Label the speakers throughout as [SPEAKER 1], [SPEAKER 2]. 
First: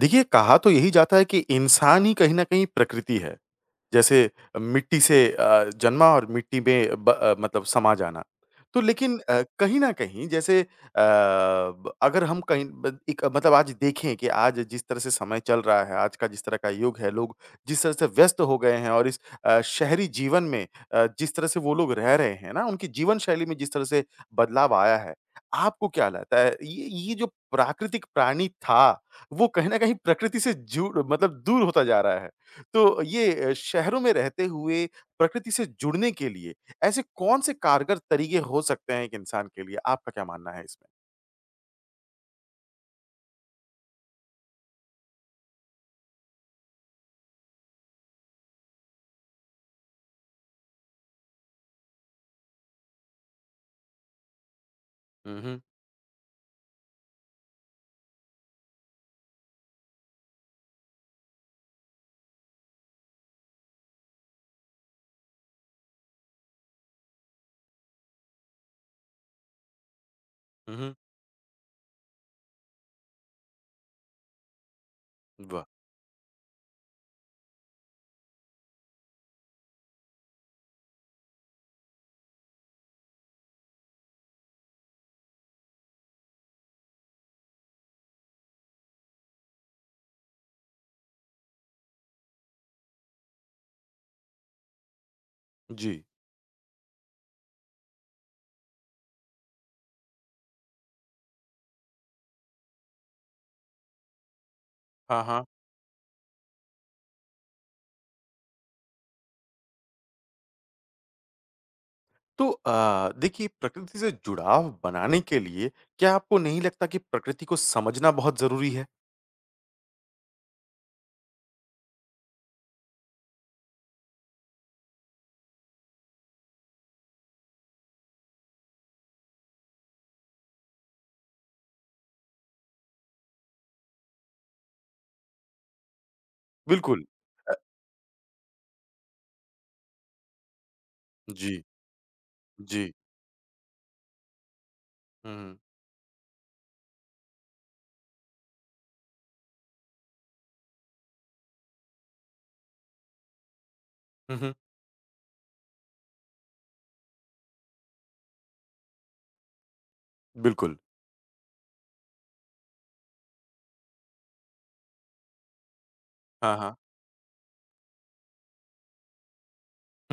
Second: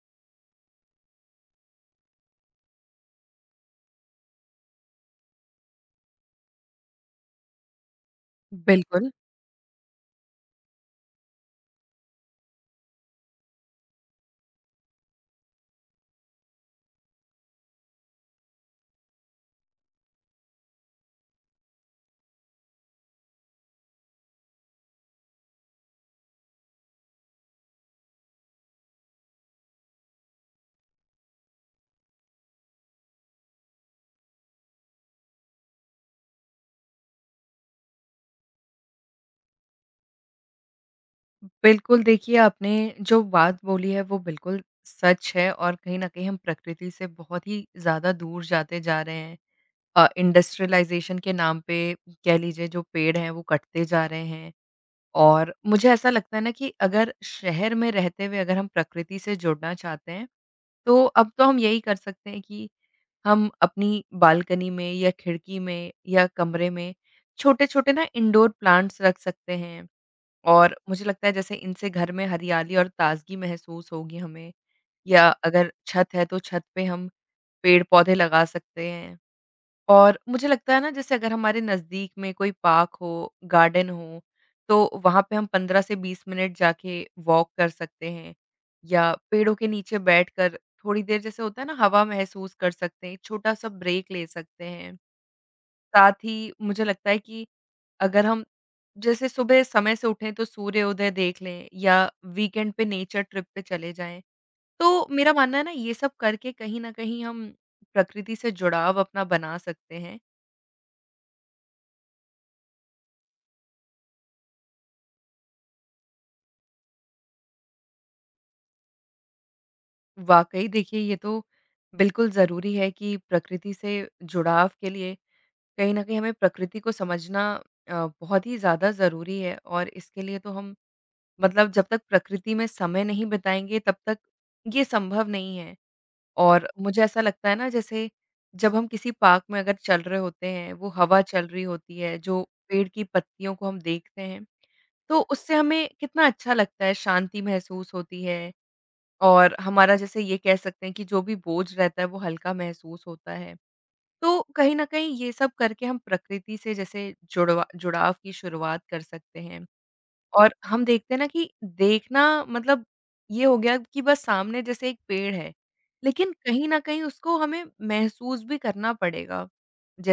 [SPEAKER 1] देखिए, कहा तो यही जाता है कि इंसान ही कहीं न कहीं प्रकृति है। जैसे मिट्टी से जन्मा और मिट्टी में मतलब समा जाना। तो
[SPEAKER 2] बिल्कुल,
[SPEAKER 1] लेकिन कहीं न कहीं जैसे ब अगर हम कहीं ब एक मतलब आज देखें कि आज जिस तरह से समय चल रहा है, आज का जिस तरह का युग है, लोग जिस तरह से व्यस्त हो गए हैं और इस शहरी जीवन में जिस तरह से वो लोग रह रहे हैं ना, उनकी जीवन शैली में जिस तरह से बदलाव आया है, आपको क्या लगता है ये जो प्राकृतिक प्राणी था, वो कहीं न कहीं प्रकृति से जुड़ मतलब दूर होता जा रहा है? तो ये शहरों में रहते हुए प्रकृति से जुड़ने के लिए ऐसे कौन-से कारगर तरीके हो सकते हैं एक इंसान के लिए? आपका क्या मानना है इसमें?
[SPEAKER 2] बिल्कुल, देखिए आपने जो बात बोली है वो बिल्कुल सच है और कहीं न कहीं हम प्रकृति से बहुत ही ज़्यादा दूर जाते जा रहे हैं। इंडस्ट्रियलाइज़ेशन के नाम पे कह लीजिए जो पेड़ हैं वो कटते जा रहे हैं। और
[SPEAKER 1] उहुँ,
[SPEAKER 2] मुझे ऐसा लगता है ना कि अगर शहर में रहते हुए अगर हम प्रकृति से जुड़ना चाहते हैं, तो अब तो हम यही कर सकते हैं कि हम अपनी बालकनी में या खिड़की में या कमरे में छोटे-छोटे ना इंडोर प्लांट्स रख सकते हैं। और
[SPEAKER 1] उहुँ,
[SPEAKER 2] मुझे लगता है जैसे इनसे घर में हरियाली और ताज़गी महसूस होगी हमें, या
[SPEAKER 1] वाह!
[SPEAKER 2] अगर छत है तो छत पे हम पेड़-पौधे लगा सकते हैं। और मुझे लगता है ना जैसे अगर हमारे नज़दीक में कोई पार्क हो, गार्डन हो, तो वहाँ पे हम 15 से 20 मिनट जाके वॉक कर सकते हैं या पेड़ों के नीचे बैठकर थोड़ी देर जैसे होता है ना हवा महसूस कर सकते हैं, एक छोटा-सा ब्रेक ले सकते हैं।
[SPEAKER 1] जी।
[SPEAKER 2] साथ ही मुझे लगता है कि अगर हम जैसे सुबह समय से उठें तो सूर्योदय देख लें या वीकेंड पे नेचर ट्रिप पे चले जाएँ। तो
[SPEAKER 1] हाँ,
[SPEAKER 2] मेरा
[SPEAKER 1] हाँ।
[SPEAKER 2] मानना है ना ये सब करके कहीं न कहीं हम प्रकृति से जुड़ाव अपना बना सकते हैं।
[SPEAKER 1] तो देखिए प्रकृति से जुड़ाव बनाने के लिए क्या आपको नहीं लगता कि प्रकृति को समझना बहुत ज़रूरी है?
[SPEAKER 2] वाक़ई देखिए, ये तो बिल्कुल ज़रूरी है कि प्रकृति से जुड़ाव के लिए कहीं न कहीं हमें प्रकृति को समझना बहुत ही ज़्यादा ज़रूरी है और इसके लिए तो हम मतलब जब तक प्रकृति में समय नहीं बिताएँगे तब तक ये संभव नहीं है। और मुझे
[SPEAKER 1] बिल्कुल।
[SPEAKER 2] ऐसा लगता है ना जैसे जब हम किसी पार्क में अगर चल रहे होते हैं, वो हवा चल
[SPEAKER 1] जी,
[SPEAKER 2] रही होती है, जो पेड़
[SPEAKER 1] जी।
[SPEAKER 2] की पत्तियों को हम देखते हैं, तो
[SPEAKER 1] हुँ,
[SPEAKER 2] उससे
[SPEAKER 1] हुँ,
[SPEAKER 2] हमें कितना अच्छा लगता है, शांति महसूस होती है और हमारा जैसे ये कह सकते हैं कि जो भी बोझ रहता है वो हल्का महसूस होता है।
[SPEAKER 1] हुँ,
[SPEAKER 2] तो
[SPEAKER 1] हुँ,
[SPEAKER 2] कहीं न कहीं ये सब करके हम प्रकृति से जैसे जुड़वा जुड़ाव की शुरुआत कर सकते हैं। और
[SPEAKER 1] बिल्कुल।
[SPEAKER 2] हम देखते हैं ना कि देखना मतलब ये हो गया कि बस सामने जैसे एक पेड़ है, लेकिन
[SPEAKER 1] हाँ,
[SPEAKER 2] कहीं
[SPEAKER 1] हाँ।
[SPEAKER 2] न कहीं उसको हमें महसूस भी करना पड़ेगा।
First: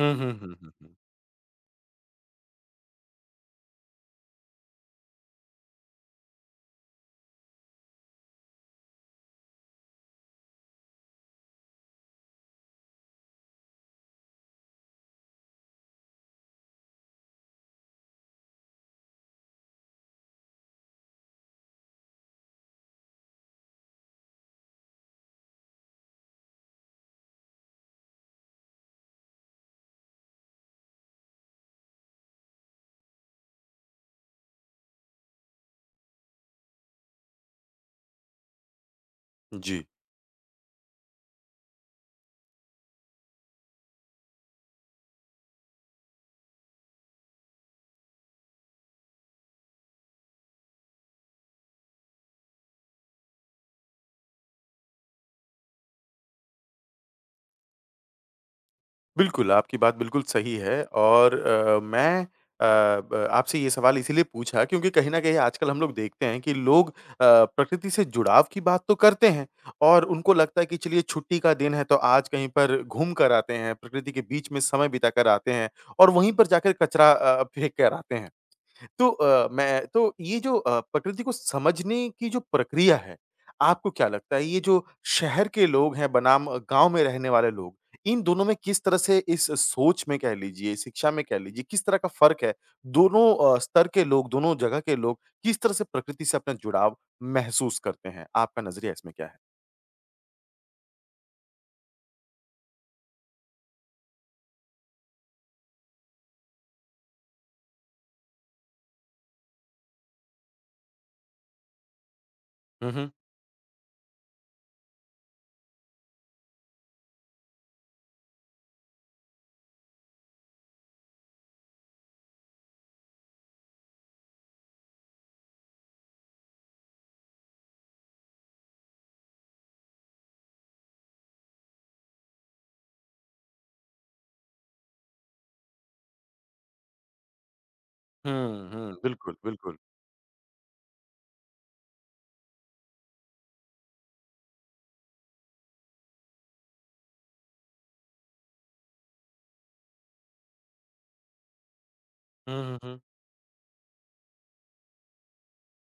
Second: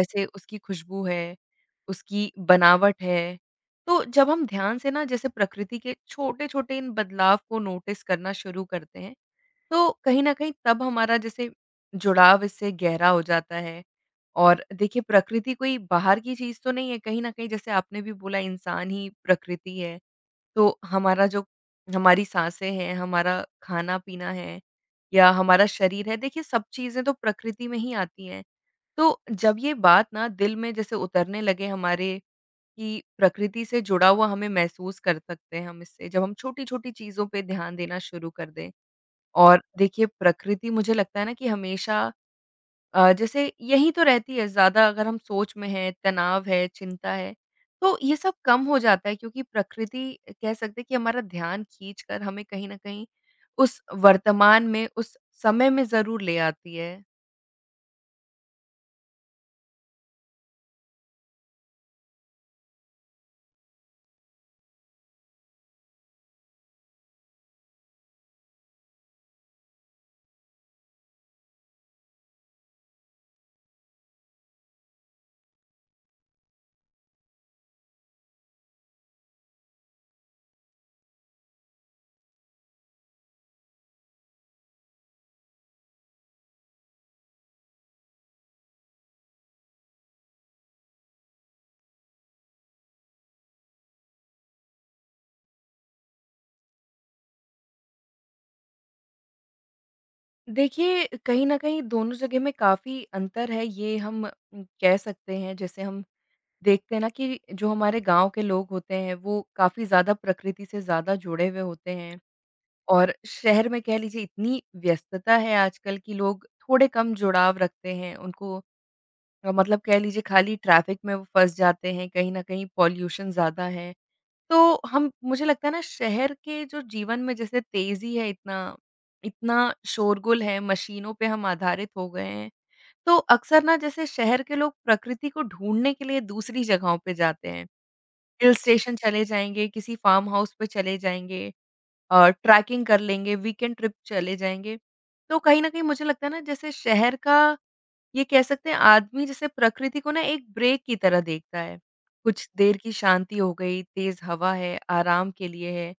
[SPEAKER 1] हुँ, हुँ, हुँ,
[SPEAKER 2] उसकी
[SPEAKER 1] हुँ, हुँ।
[SPEAKER 2] खुशबू है, उसकी बनावट है, तो जब हम ध्यान से ना जैसे प्रकृति के छोटे-छोटे इन बदलाव को नोटिस करना शुरू करते हैं, तो कहीं न कहीं तब हमारा जैसे जुड़ाव इससे गहरा हो जाता है। और देखिए प्रकृति कोई बाहर की चीज़ तो नहीं है, कहीं न कहीं जैसे आपने भी बोला इंसान ही प्रकृति है। तो हमारा जो हमारी साँसें हैं, हमारा खाना-पीना है या हमारा शरीर है, देखिए सब चीज़ें तो प्रकृति में ही आती हैं। तो जब ये बात ना दिल में जैसे उतरने लगे हमारे कि प्रकृति से जुड़ा हुआ हमें महसूस कर सकते हैं हम इससे, जब हम छोटी-छोटी चीज़ों पे ध्यान देना शुरू कर दें। और
[SPEAKER 1] जी।
[SPEAKER 2] देखिए प्रकृति मुझे लगता है ना कि हमेशा जैसे यही तो रहती है ज़्यादा, अगर हम सोच में हैं, तनाव है, चिंता है, तो ये सब कम हो जाता है क्योंकि प्रकृति कह सकते हैं कि हमारा ध्यान खींच कर हमें कहीं न कहीं उस वर्तमान में, उस समय में ज़रूर ले आती है।
[SPEAKER 1] बिल्कुल, आपकी बात बिल्कुल सही है और मैं ब आपसे ये सवाल इसीलिए पूछा क्योंकि कहीं न कहीं आजकल हम लोग देखते हैं कि लोग प्रकृति से जुड़ाव की बात तो करते हैं और उनको लगता है कि चलिए छुट्टी का दिन है तो आज कहीं पर घूम कर आते हैं, प्रकृति के बीच में समय बिता कर आते हैं और वहीं पर जाकर कचरा फेंक कर आते हैं। तो मैं तो ये जो प्रकृति को समझने की जो प्रक्रिया है, आपको क्या लगता है ये जो शहर के लोग हैं बनाम गाँव में रहने वाले लोग, इन दोनों में किस तरह से इस सोच में कह लीजिए, शिक्षा में कह लीजिए, किस तरह का फ़र्क है? दोनों स्तर के लोग, दोनों जगह के लोग किस तरह से प्रकृति से अपना जुड़ाव महसूस करते हैं? आपका नज़रिया इसमें क्या है?
[SPEAKER 2] देखिए, कहीं न कहीं दोनों जगह में काफ़ी अंतर है ये हम कह सकते हैं। जैसे हम देखते हैं ना कि जो हमारे गाँव के लोग होते हैं वो काफ़ी ज़्यादा प्रकृति से ज़्यादा जुड़े हुए होते हैं।
[SPEAKER 1] हुँ, हुँ।
[SPEAKER 2] और शहर में कह लीजिए इतनी व्यस्तता है आजकल कि लोग थोड़े कम जुड़ाव रखते हैं। उनको मतलब कह लीजिए खाली ट्रैफ़िक में वो फँस जाते हैं, कहीं न कहीं पॉल्यूशन ज़्यादा है। तो हम मुझे लगता है ना शहर के जो जीवन में जैसे तेज़ी है इतना, इतना शोरगुल है, मशीनों पे हम आधारित हो गए हैं। तो अक्सर ना जैसे शहर के लोग प्रकृति को ढूँढने के लिए दूसरी जगहों पे जाते हैं। हिल
[SPEAKER 1] हुँ, हुँ।
[SPEAKER 2] स्टेशन चले
[SPEAKER 1] बिल्कुल,
[SPEAKER 2] जाएँगे,
[SPEAKER 1] बिल्कुल।
[SPEAKER 2] किसी फार्म हाउस पे चले जाएँगे। ट्रैकिंग कर लेंगे, वीकेंड ट्रिप चले जाएँगे। तो कहीं न कहीं मुझे लगता है ना जैसे शहर का ये कह सकते हैं आदमी जैसे प्रकृति को ना एक ब्रेक की तरह देखता है। कुछ
[SPEAKER 1] हुँ,
[SPEAKER 2] देर
[SPEAKER 1] हुँ,
[SPEAKER 2] की
[SPEAKER 1] हुँ।
[SPEAKER 2] शांति हो गई, तेज़ हवा है, आराम के लिए है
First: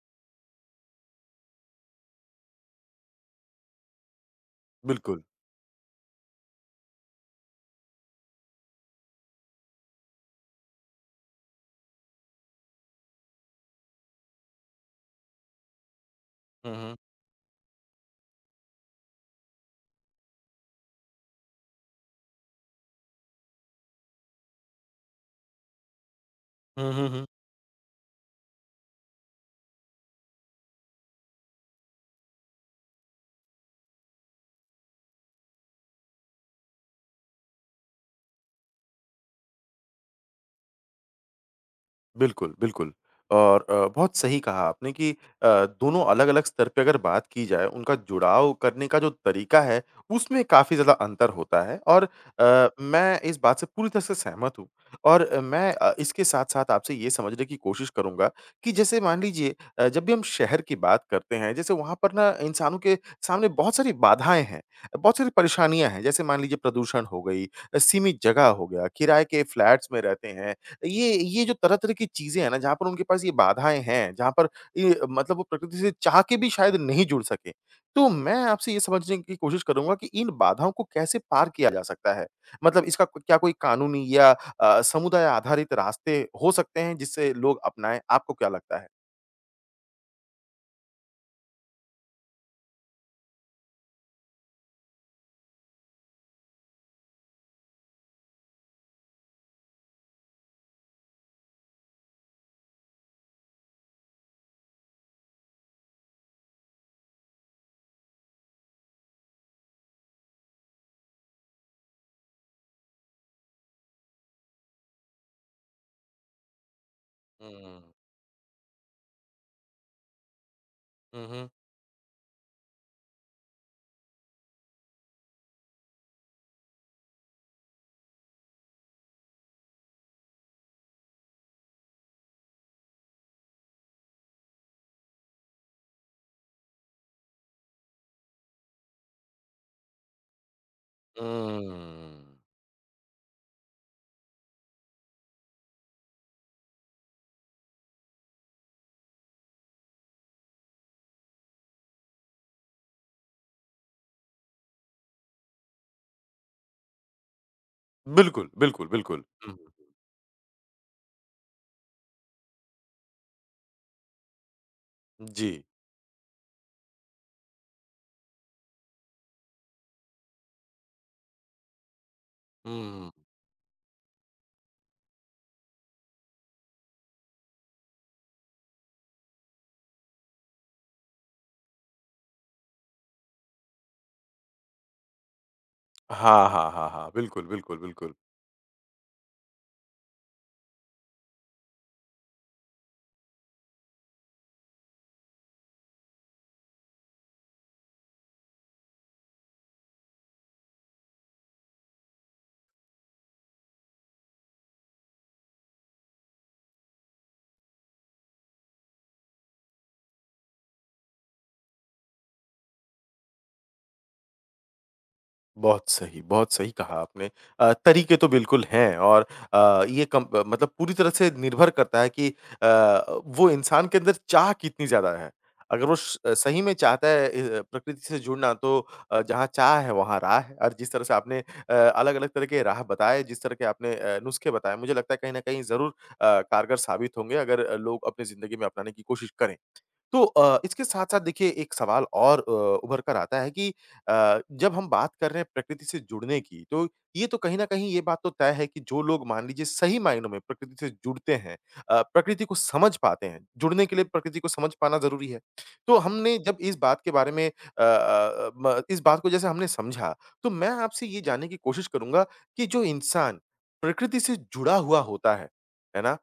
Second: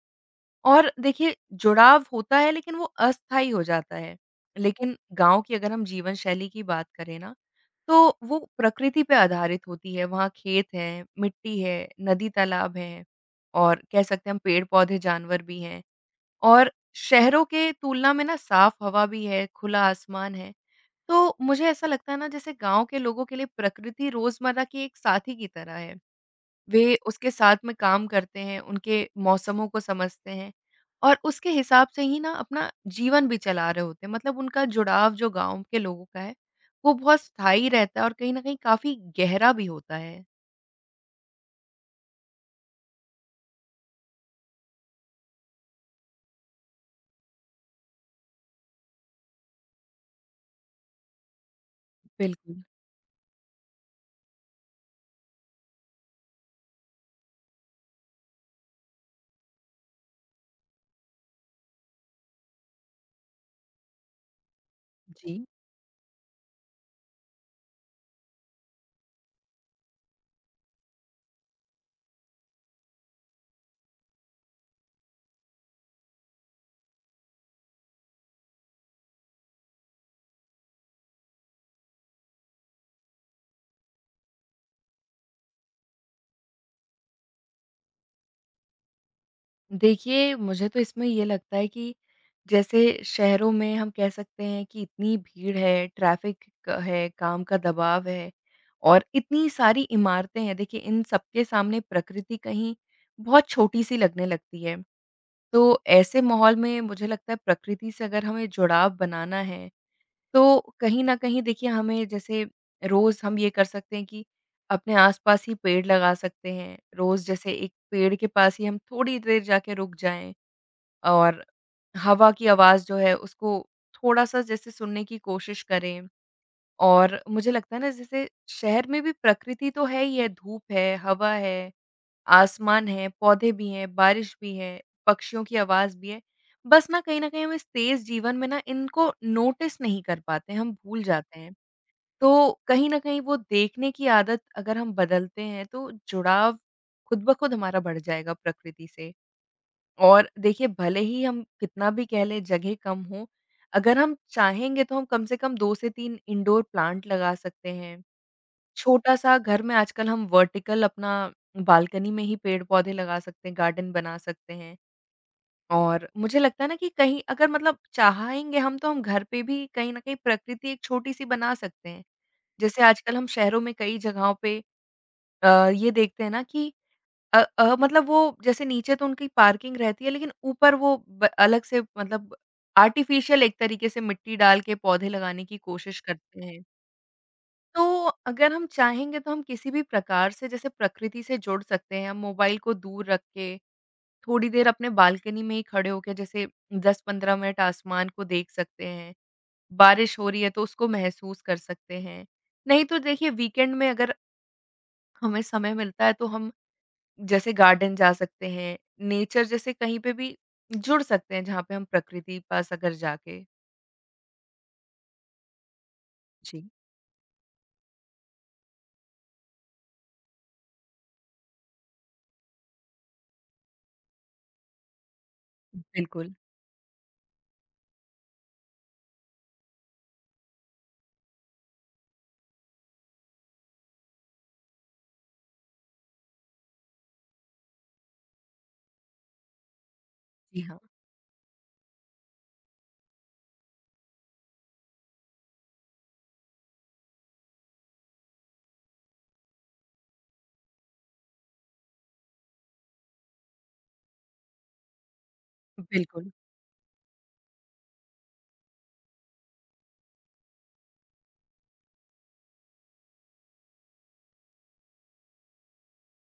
[SPEAKER 2] और देखिए जुड़ाव होता है लेकिन वो अस्थायी हो जाता है। लेकिन
[SPEAKER 1] बिल्कुल।
[SPEAKER 2] गाँव की अगर हम जीवन शैली की बात करें ना, तो वो प्रकृति पे आधारित होती है। वहाँ खेत हैं, मिट्टी है, नदी-तालाब हैं और कह सकते हैं हम पेड़-पौधे, जानवर भी हैं। और
[SPEAKER 1] हुँ, हुँ।
[SPEAKER 2] शहरों के तुलना में ना साफ हवा भी है, खुला आसमान है। तो मुझे ऐसा लगता है ना जैसे गाँव के लोगों के लिए प्रकृति रोज़मर्रा की एक साथी की तरह है।
[SPEAKER 1] हुँ,
[SPEAKER 2] वे
[SPEAKER 1] हुँ, हुँ।
[SPEAKER 2] उसके साथ में काम करते हैं, उनके मौसमों को समझते हैं और उसके हिसाब से ही ना अपना जीवन भी चला रहे होते हैं। मतलब उनका जुड़ाव जो गाँव के लोगों का है, वो बहुत स्थायी रहता है और कहीं न कहीं काफ़ी गहरा भी होता है।
[SPEAKER 1] बिल्कुल, बिल्कुल। और बहुत सही कहा आपने कि दोनों अलग-अलग स्तर पे अगर बात की जाए, उनका जुड़ाव करने का जो तरीका है, उसमें काफ़ी ज़्यादा अंतर होता है और
[SPEAKER 2] बिल्कुल,
[SPEAKER 1] मैं इस बात से पूरी तरह से सहमत हूँ। और मैं इसके साथ-साथ आपसे ये समझने की कोशिश करूँगा कि जैसे मान लीजिए जब भी हम शहर की बात करते हैं, जैसे वहाँ पर ना इंसानों के सामने बहुत सारी बाधाएँ हैं, बहुत सारी
[SPEAKER 2] जी।
[SPEAKER 1] परेशानियाँ हैं। जैसे मान लीजिए प्रदूषण हो गई, सीमित जगह हो गया, किराए के फ्लैट्स में रहते हैं ये जो तरह-तरह की चीज़ें हैं ना, जहाँ पर उनके पास ये बाधाएँ हैं, जहाँ पर ये मतलब वो प्रकृति से चाह के भी शायद नहीं जुड़ सके। तो मैं आपसे ये समझने की कोशिश करूँगा कि इन बाधाओं को कैसे पार किया जा सकता है? मतलब इसका क क्या कोई कानूनी या समुदाय आधारित रास्ते हो सकते हैं जिससे लोग अपनाएँ? आपको क्या लगता है?
[SPEAKER 2] देखिए, मुझे तो इसमें ये लगता है कि जैसे शहरों में हम कह सकते हैं कि इतनी भीड़ है, ट्रैफ़िक क है, काम का दबाव है और इतनी सारी इमारतें हैं। देखिए, इन सबके सामने प्रकृति कहीं बहुत छोटी-सी लगने लगती है। तो ऐसे माहौल में मुझे लगता है प्रकृति से अगर हमें जुड़ाव बनाना है, तो कहीं न कहीं देखिए हमें जैसे रोज़ हम ये कर सकते हैं कि अपने आस-पास ही पेड़ लगा सकते हैं। रोज़ जैसे एक
[SPEAKER 1] हुँ।
[SPEAKER 2] पेड़ के पास ही हम थोड़ी देर जाके रुक जाएँ और
[SPEAKER 1] उहुँ,
[SPEAKER 2] हवा की आवाज़ जो है उसको थोड़ा-सा जैसे सुनने की कोशिश करें। और मुझे लगता है ना जैसे शहर में भी प्रकृति तो है ही है, धूप है, हवा है, आसमान है, पौधे भी हैं, बारिश भी है, पक्षियों की आवाज़ भी है। बस ना कहीं न कहीं हम इस तेज़ जीवन में ना इनको नोटिस नहीं कर पाते, हम भूल जाते हैं।
[SPEAKER 1] हुँ।
[SPEAKER 2] तो कहीं न कहीं वो देखने की आदत अगर हम बदलते हैं तो जुड़ाव खुद ब खुद हमारा बढ़ जाएगा प्रकृति से। और देखिए भले ही हम कितना भी कह लें जगह कम हो, अगर हम चाहेंगे तो हम कम से कम 2 से 3 इंडोर प्लांट लगा सकते हैं।
[SPEAKER 1] बिल्कुल, बिल्कुल, बिल्कुल।
[SPEAKER 2] छोटा-सा
[SPEAKER 1] हुँ,
[SPEAKER 2] घर में आजकल हम वर्टिकल अपना बालकनी में ही पेड़-पौधे लगा सकते हैं, गार्डन बना सकते हैं।
[SPEAKER 1] जी।
[SPEAKER 2] और मुझे लगता है ना कि कहीं अगर मतलब चाहेंगे हम तो हम घर पे भी कहीं न कहीं प्रकृति एक छोटी-सी बना सकते हैं। जैसे
[SPEAKER 1] हुँ।
[SPEAKER 2] आजकल हम शहरों में कई जगहों पे ये देखते हैं ना कि मतलब वो जैसे नीचे तो उनकी पार्किंग रहती है, लेकिन ऊपर वो ब अलग से मतलब आर्टिफ़िशियल एक तरीके से मिट्टी डाल के पौधे लगाने की कोशिश करते
[SPEAKER 1] हाँ,
[SPEAKER 2] हैं।
[SPEAKER 1] हाँ, हाँ, हाँ। बिल्कुल, बिल्कुल,
[SPEAKER 2] तो
[SPEAKER 1] बिल्कुल।
[SPEAKER 2] अगर हम चाहेंगे तो हम किसी भी प्रकार से जैसे प्रकृति से जुड़ सकते हैं, हम मोबाइल को दूर रख के, थोड़ी देर अपने बालकनी में ही खड़े होके जैसे 10-15 मिनट आसमान को देख सकते हैं, बारिश हो रही है तो उसको महसूस कर सकते हैं। नहीं तो देखिए वीकेंड में अगर हमें समय मिलता है तो हम जैसे गार्डन जा सकते हैं, नेचर जैसे कहीं पे भी जुड़ सकते हैं जहाँ पे हम प्रकृति पास अगर जाके।
[SPEAKER 1] बहुत
[SPEAKER 2] जी,
[SPEAKER 1] सही कहा आपने। तरीके तो बिल्कुल हैं और ये कम मतलब पूरी तरह से निर्भर करता है कि वो इंसान के अंदर चाह कितनी ज़्यादा है। अगर वो स
[SPEAKER 2] बिल्कुल।
[SPEAKER 1] सही में चाहता है प्रकृति से जुड़ना तो जहाँ चाह है वहाँ राह है और जिस तरह से आपने अलग-अलग तरह के राह बताए, जिस तरह के आपने नुस्खे बताए, मुझे लगता है कहीं न कहीं ज़रूर कारगर साबित होंगे अगर लोग अपनी ज़िंदगी में अपनाने की कोशिश करें। तो
[SPEAKER 2] जी हाँ।
[SPEAKER 1] इसके साथ-साथ देखिए एक सवाल और उभर कर आता है कि जब हम बात कर रहे हैं प्रकृति से जुड़ने की, तो ये तो कहीं न कहीं ये बात तो तय है कि जो लोग मान लीजिए सही मायनों में प्रकृति से जुड़ते हैं प्रकृति को समझ पाते हैं, जुड़ने के लिए प्रकृति को समझ पाना ज़रूरी है। तो
[SPEAKER 2] बिल्कुल।
[SPEAKER 1] हमने जब इस बात के बारे में म इस बात को जैसे हमने समझा, तो मैं आपसे ये जानने की कोशिश करूँगा कि जो इंसान प्रकृति से जुड़ा हुआ होता है ना?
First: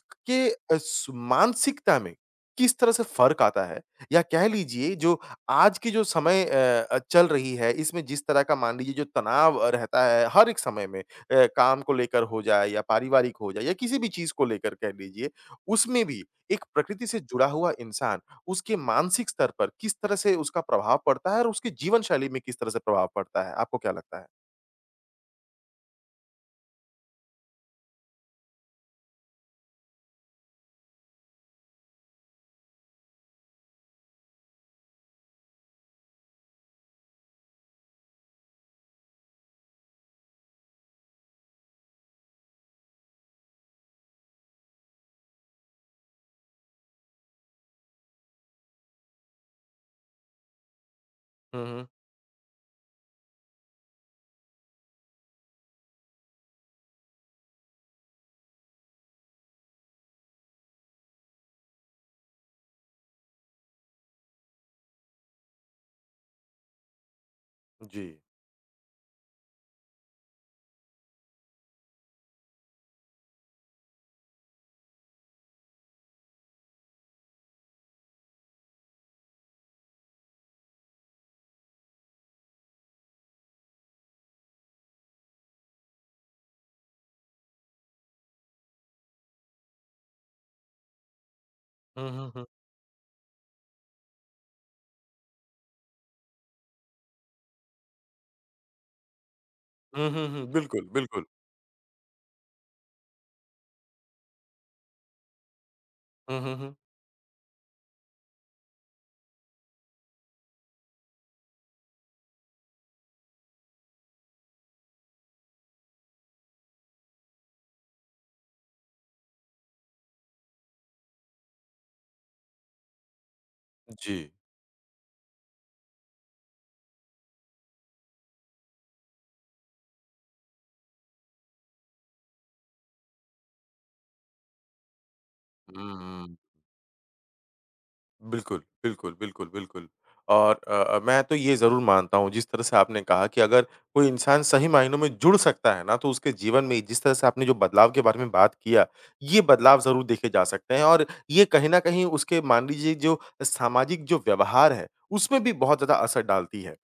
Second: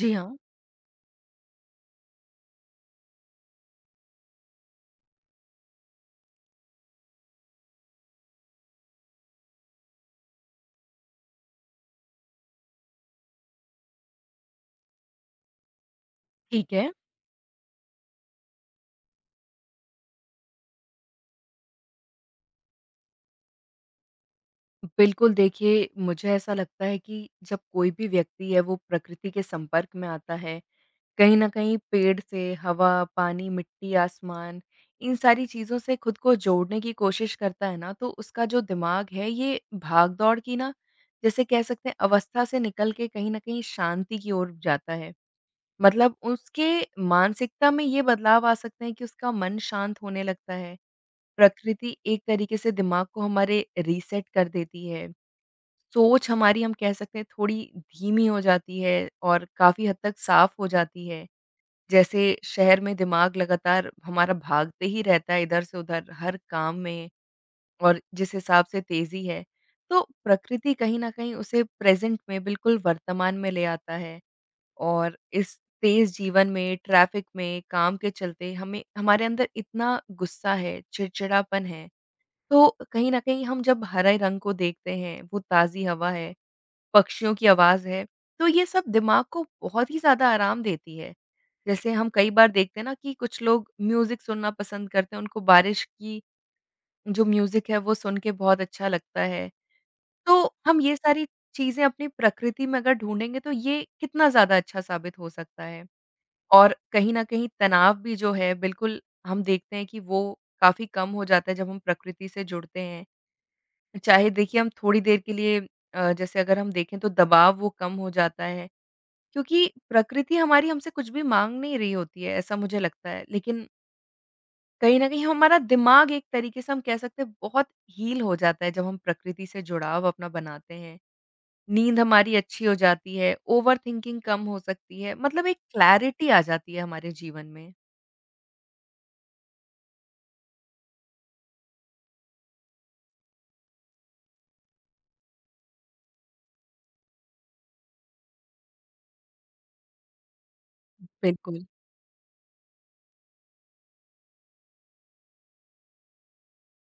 [SPEAKER 2] जी हाँ,
[SPEAKER 1] स मानसिकता में किस तरह से फ़र्क आता है? या कह लीजिए जो आज की जो समय चल रही है, इसमें जिस तरह का मान लीजिए जो तनाव रहता है हर एक समय में काम को लेकर हो जाए या पारिवारिक हो जाए या किसी भी चीज़ को लेकर कह लीजिए, उसमें भी एक
[SPEAKER 2] ठीक है।
[SPEAKER 1] प्रकृति से जुड़ा हुआ इंसान उसके मानसिक स्तर पर किस तरह से उसका प्रभाव पड़ता है और उसकी जीवन शैली में किस तरह से प्रभाव पड़ता है? आपको क्या लगता है?
[SPEAKER 2] बिल्कुल देखिए, मुझे ऐसा लगता है कि जब कोई भी व्यक्ति है वो प्रकृति के संपर्क में आता है, कहीं न कहीं पेड़ से हवा, पानी, मिट्टी, आसमान इन सारी चीज़ों से खुद को जोड़ने की कोशिश करता है ना, तो उसका जो दिमाग है ये भाग-दौड़ की ना जैसे कह सकते हैं अवस्था से निकल के कहीं न कहीं शांति की ओर जाता है। मतलब उसके मानसिकता में ये बदलाव आ सकते हैं कि उसका मन शांत होने लगता है।
[SPEAKER 1] हुँ, हुँ।
[SPEAKER 2] प्रकृति एक तरीके से दिमाग को हमारे रीसेट कर देती है। सोच हमारी हम कह सकते हैं थोड़ी धीमी हो जाती है और काफ़ी हद तक साफ हो जाती है। जैसे शहर में दिमाग लगातार हमारा भागते ही रहता है इधर से उधर हर काम में और
[SPEAKER 1] जी।
[SPEAKER 2] जिस हिसाब से तेजी है, तो प्रकृति कहीं न कहीं उसे प्रेज़ेंट में बिल्कुल वर्तमान में ले आता है और इस तेज़ जीवन में, ट्रैफ़िक में, काम के चलते हमें हमारे अंदर इतना गुस्सा है, चिड़चिड़ापन है, तो कहीं न कहीं हम जब हरे रंग को देखते हैं, वो ताज़ी हवा है, पक्षियों की आवाज़ है, तो ये सब दिमाग को बहुत ही ज़्यादा आराम देती है। जैसे
[SPEAKER 1] हुँ,
[SPEAKER 2] हम
[SPEAKER 1] हुँ,
[SPEAKER 2] कई
[SPEAKER 1] हुँ।
[SPEAKER 2] बार देखते हैं ना कि कुछ लोग म्यूज़िक सुनना पसंद करते हैं, उनको बारिश की जो म्यूज़िक है वो सुन के बहुत अच्छा लगता है।
[SPEAKER 1] हुँ, हुँ, हुँ।
[SPEAKER 2] तो हम
[SPEAKER 1] बिल्कुल,
[SPEAKER 2] ये
[SPEAKER 1] बिल्कुल।
[SPEAKER 2] सारी चीज़ें अपनी प्रकृति में अगर ढूँढेंगे तो ये कितना ज़्यादा अच्छा साबित हो सकता है।
[SPEAKER 1] हुँ, हुँ, हुँ।
[SPEAKER 2] और कहीं न कहीं तनाव भी जो है बिल्कुल हम देखते हैं कि वो काफ़ी कम हो जाता है जब हम प्रकृति से जुड़ते हैं। चाहे देखिए हम थोड़ी देर के लिए जैसे अगर हम देखें तो दबाव वो कम हो जाता है। क्योंकि प्रकृति हमारी हमसे कुछ भी माँग नहीं रही होती है, ऐसा मुझे लगता है। लेकिन
[SPEAKER 1] जी।
[SPEAKER 2] कहीं न कहीं हमारा दिमाग एक तरीके से हम कह सकते हैं बहुत हील हो जाता है, जब हम प्रकृति से जुड़ाव अपना बनाते हैं। नींद हमारी अच्छी हो जाती है, ओवरथिंकिंग कम हो सकती है, मतलब एक क्लैरिटी
[SPEAKER 1] हुँ।
[SPEAKER 2] आ जाती है हमारे जीवन में।
[SPEAKER 1] बिल्कुल, बिल्कुल, बिल्कुल, बिल्कुल। और मैं तो ये ज़रूर मानता हूँ, जिस तरह से आपने कहा कि अगर कोई इंसान सही मायनों में जुड़ सकता है ना, तो उसके जीवन में जिस तरह से आपने जो बदलाव के बारे में बात किया, ये बदलाव ज़रूर देखे जा सकते हैं और ये
[SPEAKER 2] बिल्कुल,
[SPEAKER 1] कहीं न कहीं उसके मान लीजिए जो सामाजिक जो व्यवहार है, उसमें भी बहुत ज़्यादा असर डालती है।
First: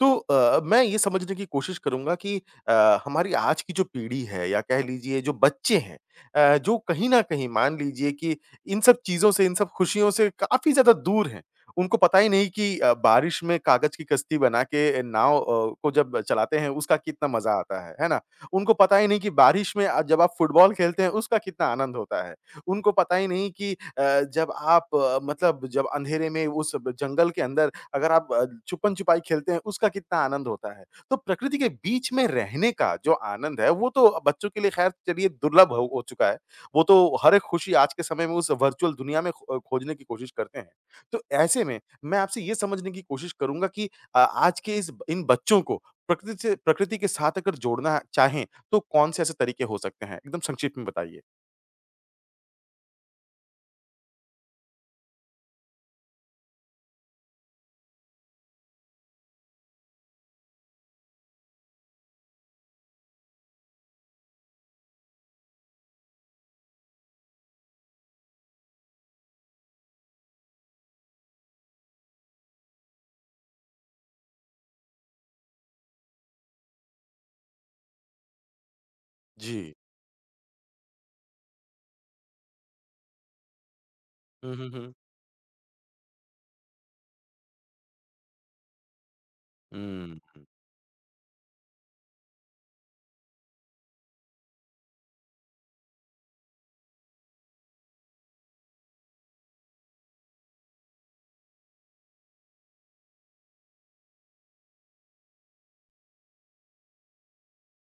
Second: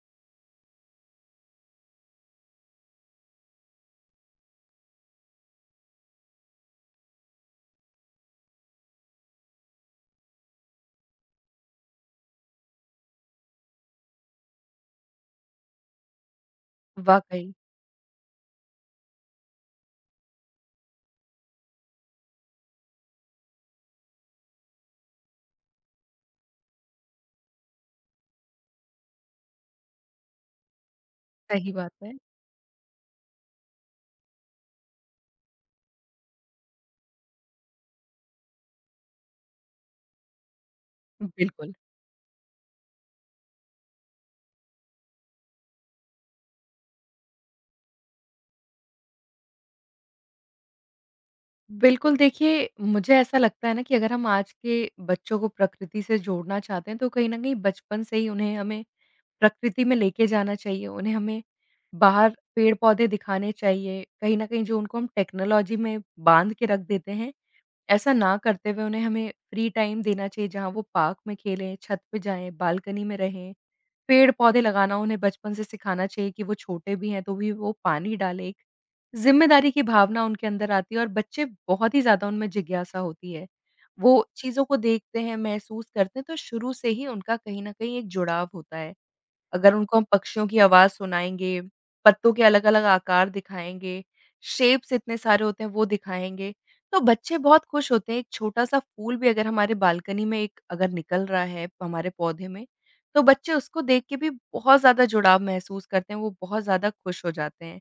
[SPEAKER 1] तो मैं ये समझने की कोशिश करूँगा कि हमारी आज की जो पीढ़ी है या कह लीजिए जो बच्चे हैं जो कहीं न कहीं मान लीजिए कि इन सब चीज़ों से, इन सब खुशियों से काफ़ी ज़्यादा दूर हैं। उनको पता ही नहीं कि बारिश में कागज़ की कश्ती बना के नाव को जब चलाते हैं उसका कितना
[SPEAKER 2] वाक़ई
[SPEAKER 1] मज़ा आता है ना? उनको पता ही नहीं कि बारिश में जब आप फुटबॉल खेलते हैं उसका कितना आनंद होता है। उनको पता ही नहीं कि जब आप मतलब जब अंधेरे में उस ब जंगल के अंदर अगर आप छुपन-छुपाई खेलते हैं उसका कितना आनंद होता है। तो प्रकृति के
[SPEAKER 2] सही बात
[SPEAKER 1] बीच
[SPEAKER 2] है।
[SPEAKER 1] में रहने का जो आनंद है वो तो बच्चों के लिए ख़ैर चलिए दुर्लभ हो चुका है। वो तो हर एक खुशी आज के समय में उस वर्चुअल दुनिया में खो खोजने की कोशिश करते हैं। तो ऐसे
[SPEAKER 2] बिल्कुल,
[SPEAKER 1] में मैं आपसे ये समझने की कोशिश करूँगा कि आज के इस इन बच्चों को प्रकृति से प्रकृति के साथ अगर जोड़ना चाहें, तो कौन से ऐसे तरीके हो सकते हैं? एकदम संक्षिप्त में बताइए।
[SPEAKER 2] बिल्कुल, देखिए मुझे ऐसा लगता है ना कि अगर हम आज के बच्चों को प्रकृति से जोड़ना चाहते हैं, तो कहीं न कहीं बचपन से ही उन्हें हमें प्रकृति में लेके जाना चाहिए, उन्हें हमें बाहर पेड़-पौधे दिखाने चाहिए। कहीं न कहीं जो उनको हम टेक्नोलॉजी में बाँध के रख देते हैं, ऐसा ना करते हुए उन्हें हमें फ्री टाइम देना चाहिए जहाँ वो पार्क में खेलें, छत पे जाएँ, बालकनी में रहें। पेड़-पौधे लगाना उन्हें बचपन से सिखाना चाहिए कि वो छोटे भी हैं तो भी वो पानी डालें। एक ज़िम्मेदारी
[SPEAKER 1] जी।
[SPEAKER 2] की भावना उनके अंदर आती है और बच्चे बहुत ही ज़्यादा उनमें जिज्ञासा होती है। वो
[SPEAKER 1] हुँ,
[SPEAKER 2] चीज़ों
[SPEAKER 1] हुँ,
[SPEAKER 2] को
[SPEAKER 1] हुँ।
[SPEAKER 2] देखते हैं, महसूस करते हैं तो शुरू से ही उनका कहीं न कहीं एक जुड़ाव होता है। अगर उनको हम
[SPEAKER 1] हुँ,
[SPEAKER 2] पक्षियों की आवाज़ सुनाएँगे, पत्तों के अलग-अलग आकार दिखाएँगे, शेप्स इतने सारे होते हैं वो दिखाएँगे, तो बच्चे बहुत खुश होते हैं। एक छोटा-सा फूल भी अगर हमारे बालकनी में एक अगर निकल रहा है हमारे पौधे में, तो बच्चे उसको देख के भी बहुत ज़्यादा जुड़ाव महसूस करते हैं, वो बहुत ज़्यादा खुश हो जाते हैं।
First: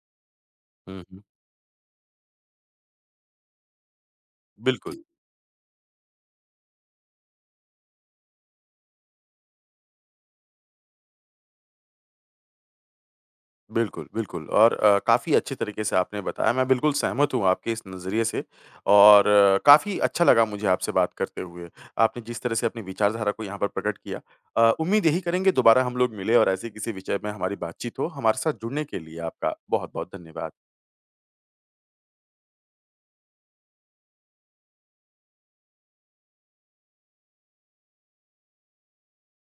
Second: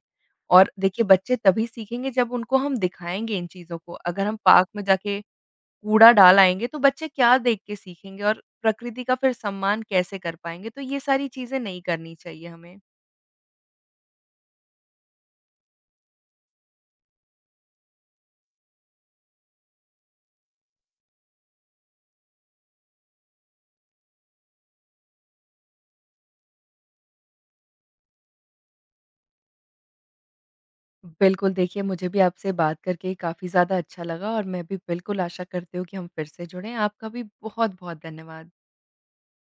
[SPEAKER 2] और
[SPEAKER 1] हुँ,
[SPEAKER 2] देखिए
[SPEAKER 1] हुँ।
[SPEAKER 2] बच्चे तभी सीखेंगे जब उनको हम दिखाएँगे इन चीज़ों को। अगर हम पार्क में
[SPEAKER 1] बिल्कुल।
[SPEAKER 2] जाके कूड़ा डाल आएँगे, तो बच्चे क्या देख के सीखेंगे और प्रकृति का फिर सम्मान कैसे कर पाएँगे? तो ये सारी चीज़ें नहीं करनी चाहिए हमें।
[SPEAKER 1] बिल्कुल, बिल्कुल और काफ़ी अच्छे तरीके से आपने बताया, मैं बिल्कुल सहमत हूँ आपके इस नज़रिए से और काफ़ी अच्छा लगा मुझे आपसे बात करते हुए। आपने जिस तरह से अपनी विचारधारा को यहाँ पर प्रकट किया उम्मीद यही करेंगे दोबारा हम लोग मिलें और ऐसे किसी विषय में हमारी बातचीत हो। हमारे साथ जुड़ने के लिए आपका बहुत-बहुत धन्यवाद।
[SPEAKER 2] बिल्कुल, देखिए मुझे भी आपसे बात करके काफ़ी ज़्यादा अच्छा लगा और मैं भी बिल्कुल आशा करती हूँ कि हम फिर से जुड़ें। आपका भी बहुत-बहुत धन्यवाद।